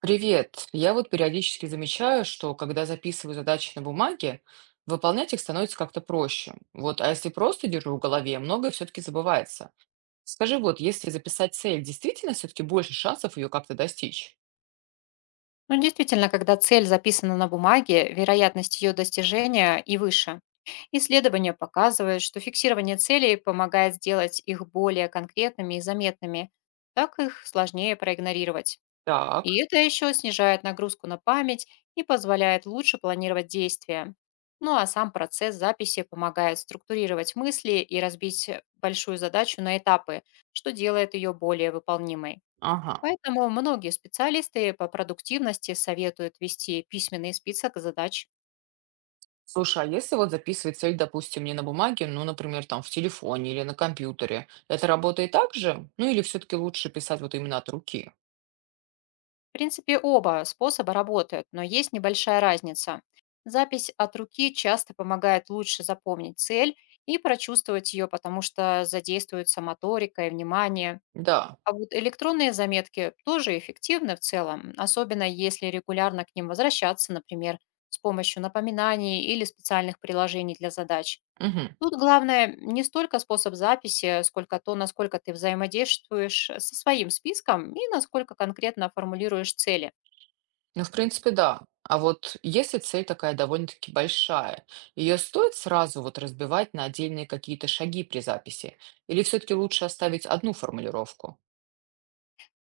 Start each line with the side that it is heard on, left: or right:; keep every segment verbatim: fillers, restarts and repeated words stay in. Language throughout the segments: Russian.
right: Привет. Я вот периодически замечаю, что когда записываю задачи на бумаге, выполнять их становится как-то проще. Вот, а если просто держу в голове, многое все-таки забывается. Скажи, вот, если записать цель, действительно все-таки больше шансов ее как-то достичь?
left: Ну, действительно, когда цель записана на бумаге, вероятность ее достижения и выше. Исследования показывают, что фиксирование целей помогает сделать их более конкретными и заметными, так их сложнее проигнорировать. И
right: Так,
left: это еще снижает нагрузку на память и позволяет лучше планировать действия. Ну а сам процесс записи помогает структурировать мысли и разбить большую задачу на этапы, что делает ее более выполнимой.
right: ага.
left: Поэтому многие специалисты по продуктивности советуют вести письменный список задач.
right: Слушай, а если вот записывать цель, допустим, не на бумаге, ну, например, там в телефоне или на компьютере, это работает так же? Ну, или все-таки лучше писать вот именно от руки?
left: В принципе, оба способа работают, но есть небольшая разница. Запись от руки часто помогает лучше запомнить цель и прочувствовать ее, потому что задействуется моторика и внимание.
right: Да.
left: А вот электронные заметки тоже эффективны в целом, особенно если регулярно к ним возвращаться, например, с помощью напоминаний или специальных приложений для задач.
right: Угу.
left: Тут главное не столько способ записи, сколько то, насколько ты взаимодействуешь э, со своим списком и насколько конкретно формулируешь цели.
right: Ну, в принципе, да. А вот если цель такая довольно-таки большая, ее стоит сразу вот разбивать на отдельные какие-то шаги при записи? Или все-таки лучше оставить одну формулировку?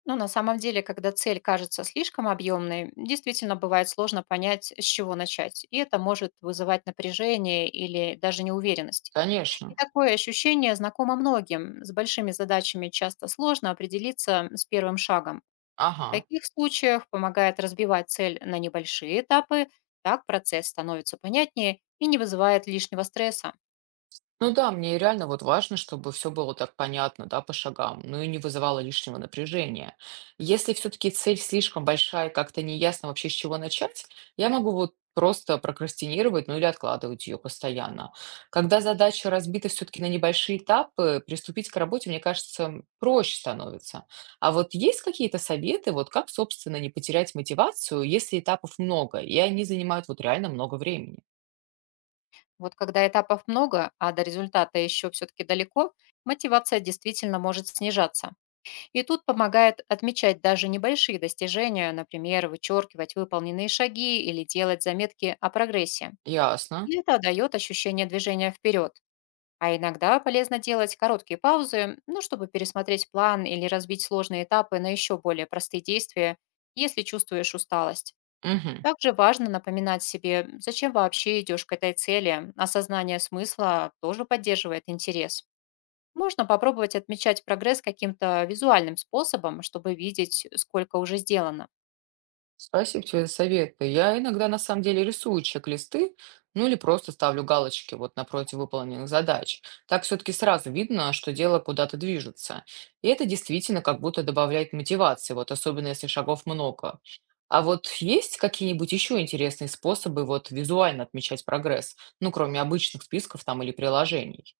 left: Но на самом деле, когда цель кажется слишком объемной, действительно бывает сложно понять, с чего начать. И это может вызывать напряжение или даже неуверенность. И
right: Конечно.
left: такое ощущение знакомо многим. С большими задачами часто сложно определиться с первым шагом. В
right: Ага.
left: таких случаях помогает разбивать цель на небольшие этапы, так процесс становится понятнее и не вызывает лишнего стресса.
right: Ну да, мне реально вот важно, чтобы все было так понятно, да, по шагам, ну и не вызывало лишнего напряжения. Если все-таки цель слишком большая, и как-то неясно вообще с чего начать, я могу вот просто прокрастинировать, ну или откладывать ее постоянно. Когда задача разбита все-таки на небольшие этапы, приступить к работе, мне кажется, м, проще становится. А вот есть какие-то советы, вот как, собственно, не потерять мотивацию, если этапов много, и они занимают вот реально много времени?
left: Вот когда этапов много, а до результата еще все-таки далеко, мотивация действительно может снижаться. И тут помогает отмечать даже небольшие достижения, например, вычеркивать выполненные шаги или делать заметки о прогрессе.
right: Ясно.
left: И это дает ощущение движения вперед. А иногда полезно делать короткие паузы, ну, чтобы пересмотреть план или разбить сложные этапы на еще более простые действия, если чувствуешь усталость.
right: Мгм.
left: Также важно напоминать себе, зачем вообще идешь к этой цели. Осознание смысла тоже поддерживает интерес. Можно попробовать отмечать прогресс каким-то визуальным способом, чтобы видеть, сколько уже сделано.
right: Спасибо тебе за советы. Я иногда на самом деле рисую чек-листы, ну или просто ставлю галочки вот напротив выполненных задач. Так все-таки сразу видно, что дело куда-то движется. И это действительно как будто добавляет мотивации, вот особенно если шагов много. А вот есть какие-нибудь еще интересные способы вот визуально отмечать прогресс? Ну, кроме обычных списков там или приложений.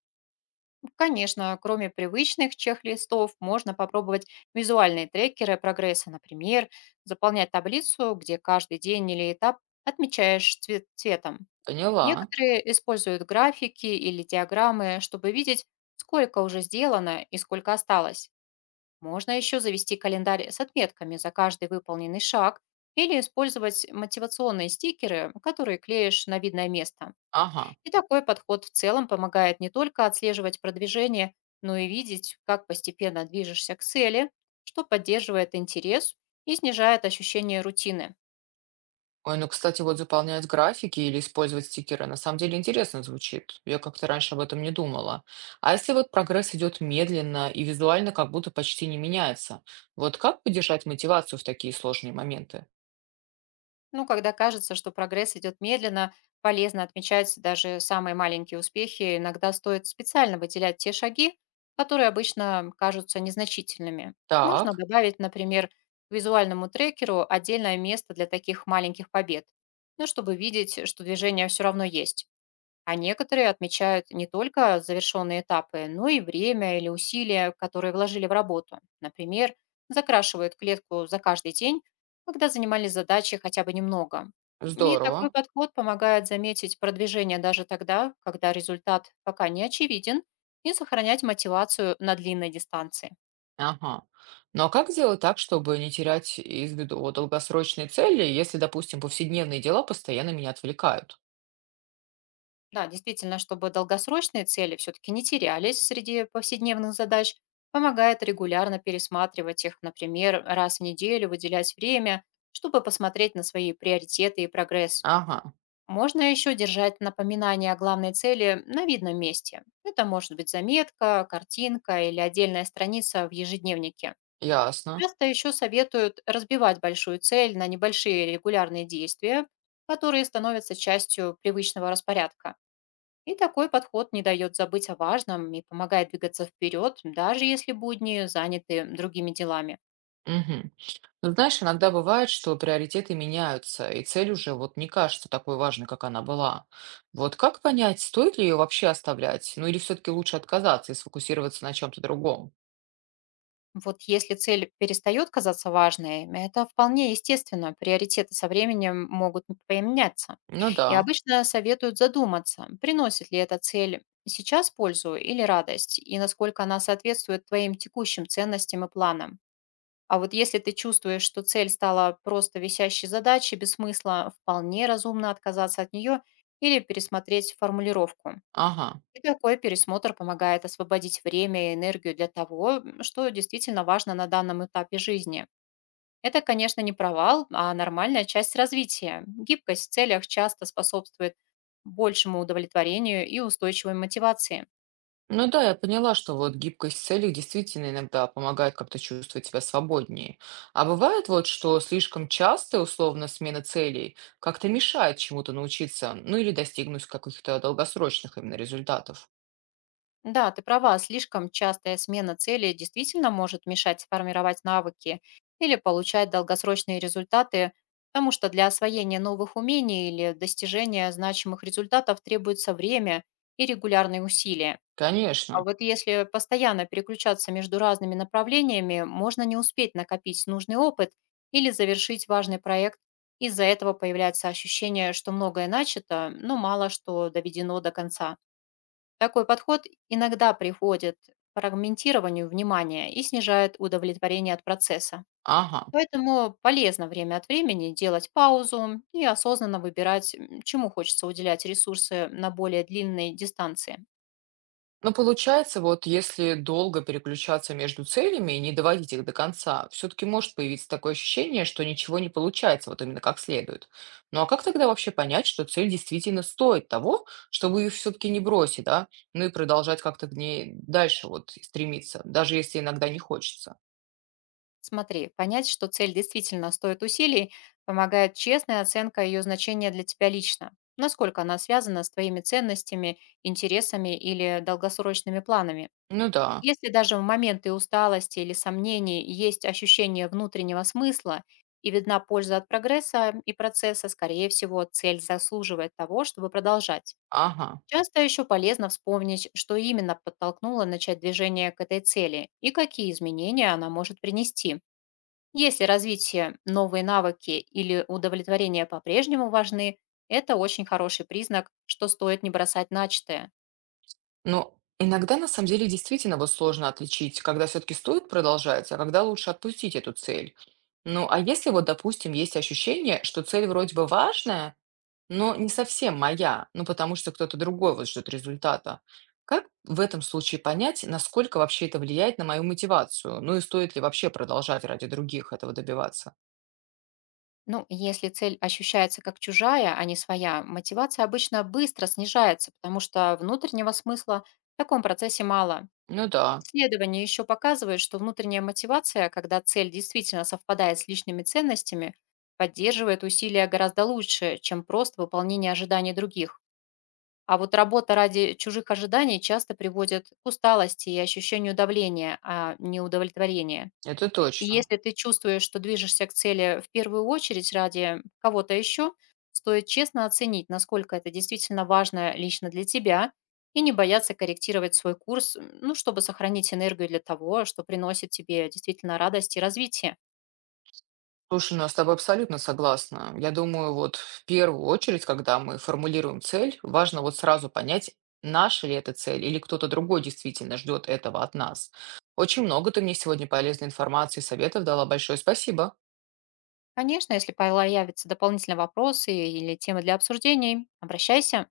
left: Конечно, кроме привычных чек-листов, можно попробовать визуальные трекеры прогресса, например, заполнять таблицу, где каждый день или этап отмечаешь цве- цветом.
right: Поняла.
left: Некоторые используют графики или диаграммы, чтобы видеть, сколько уже сделано и сколько осталось. Можно еще завести календарь с отметками за каждый выполненный шаг или использовать мотивационные стикеры, которые клеишь на видное место.
right: Ага.
left: И такой подход в целом помогает не только отслеживать продвижение, но и видеть, как постепенно движешься к цели, что поддерживает интерес и снижает ощущение рутины.
right: Ой, ну, кстати, вот заполнять графики или использовать стикеры на самом деле интересно звучит. Я как-то раньше об этом не думала. А если вот прогресс идет медленно и визуально как будто почти не меняется, вот как поддержать мотивацию в такие сложные моменты?
left: Ну, когда кажется, что прогресс идет медленно, полезно отмечать даже самые маленькие успехи. Иногда стоит специально выделять те шаги, которые обычно кажутся незначительными. Можно
right: Так,
left: добавить, например, к визуальному трекеру отдельное место для таких маленьких побед, ну, чтобы видеть, что движение все равно есть. А некоторые отмечают не только завершенные этапы, но и время или усилия, которые вложили в работу. Например, закрашивают клетку за каждый день, когда занимались задачей хотя бы немного. И такой
right: здорово.
left: подход помогает заметить продвижение даже тогда, когда результат пока не очевиден, и сохранять мотивацию на длинной дистанции.
right: Ага. Ну а как сделать так, чтобы не терять из виду вот долгосрочные цели, если, допустим, повседневные дела постоянно меня отвлекают?
left: Да, действительно, чтобы долгосрочные цели все-таки не терялись среди повседневных задач, помогает регулярно пересматривать их, например, раз в неделю выделять время, чтобы посмотреть на свои приоритеты и прогресс.
right: Ага,
left: Можно еще держать напоминание о главной цели на видном месте. Это может быть заметка, картинка или отдельная страница в ежедневнике.
right: ясно.
left: Часто еще советуют разбивать большую цель на небольшие регулярные действия, которые становятся частью привычного распорядка. И такой подход не дает забыть о важном и помогает двигаться вперед, даже если будни заняты другими делами.
right: Мгм. Ну, знаешь, иногда бывает, что приоритеты меняются, и цель уже вот не кажется такой важной, как она была. Вот как понять, стоит ли ее вообще оставлять? Ну или все-таки лучше отказаться и сфокусироваться на чем-то другом?
left: Вот если цель перестает казаться важной, это вполне естественно, приоритеты со временем могут поменяться.
right: Ну да,
left: И обычно советуют задуматься, приносит ли эта цель сейчас пользу или радость, и насколько она соответствует твоим текущим ценностям и планам. А вот если ты чувствуешь, что цель стала просто висящей задачей без смысла, вполне разумно отказаться от нее или пересмотреть формулировку.
right: ага.
left: И такой пересмотр помогает освободить время и энергию для того, м, что действительно важно на данном этапе жизни. Это, конечно, не провал, а нормальная часть развития. Гибкость в целях часто способствует большему удовлетворению и устойчивой мотивации.
right: Ну да, я поняла, что вот гибкость целей действительно иногда помогает как-то чувствовать себя свободнее. А бывает вот, что слишком частая условно смена целей как-то мешает чему-то научиться, ну или достигнуть каких-то долгосрочных именно результатов.
left: Да, ты права, слишком частая смена цели действительно может мешать сформировать навыки или получать долгосрочные результаты, потому что для освоения новых умений или достижения значимых результатов требуется время и регулярные усилия. А
right: Конечно.
left: вот если постоянно переключаться между разными направлениями, можно не успеть накопить нужный опыт или завершить важный проект. Из-за этого появляется ощущение, что многое начато, но мало что доведено до конца. Такой подход иногда приводит к фрагментированию внимания и снижает удовлетворение от процесса.
right: Ага.
left: Поэтому полезно время от времени делать паузу и осознанно выбирать, м, чему хочется уделять ресурсы на более длинной дистанции.
right: Но получается, вот если долго переключаться между целями и не доводить их до конца, все-таки может появиться такое ощущение, что ничего не получается вот именно как следует. Ну а как тогда вообще понять, что цель действительно стоит того, чтобы ее все-таки не бросить, да, ну и продолжать как-то к ней дальше вот стремиться, даже если иногда не хочется?
left: Смотри, понять, что цель действительно стоит усилий, помогает честная оценка ее значения для тебя лично. Насколько она связана с твоими ценностями, интересами или долгосрочными планами.
right: Ну да,
left: Если даже в моменты усталости или сомнений есть ощущение внутреннего смысла и видна польза от прогресса и процесса, скорее всего, цель заслуживает того, чтобы продолжать.
right: ага.
left: Часто еще полезно вспомнить, что именно подтолкнуло начать движение к этой цели и какие изменения она может принести. Если развитие, новые навыки или удовлетворение по-прежнему важны, это очень хороший признак, что стоит не бросать начатое.
right: Но иногда на самом деле действительно вот сложно отличить, когда все-таки стоит продолжать, а когда лучше отпустить эту цель. Ну, а если вот, допустим, есть ощущение, что цель вроде бы важная, но не совсем моя, ну, потому что кто-то другой вот ждет результата, как в этом случае понять, насколько вообще это влияет на мою мотивацию? Ну и стоит ли вообще продолжать ради других этого добиваться?
left: Ну, если цель ощущается как чужая, а не своя, мотивация обычно быстро снижается, потому что внутреннего смысла в таком процессе мало.
right: Ну да,
left: Исследования еще показывают, что внутренняя мотивация, когда цель действительно совпадает с личными ценностями, поддерживает усилия гораздо лучше, чем просто выполнение ожиданий других. А вот работа ради чужих ожиданий часто приводит к усталости и ощущению давления, а не удовлетворения.
right: это
left: И
right: точно.
left: если ты чувствуешь, что движешься к цели в первую очередь ради кого-то еще, стоит честно оценить, насколько это действительно важно лично для тебя, и не бояться корректировать свой курс, м, ну, чтобы сохранить энергию для того, что приносит тебе действительно радость и развитие.
right: Слушай, ну я с тобой абсолютно согласна. Я думаю, вот в первую очередь, когда мы формулируем цель, важно вот сразу понять, наша ли это цель или кто-то другой действительно ждет этого от нас. Очень много ты мне сегодня полезной информации и советов дала. Большое спасибо.
left: Конечно, если появятся дополнительные вопросы или темы для обсуждений, обращайся.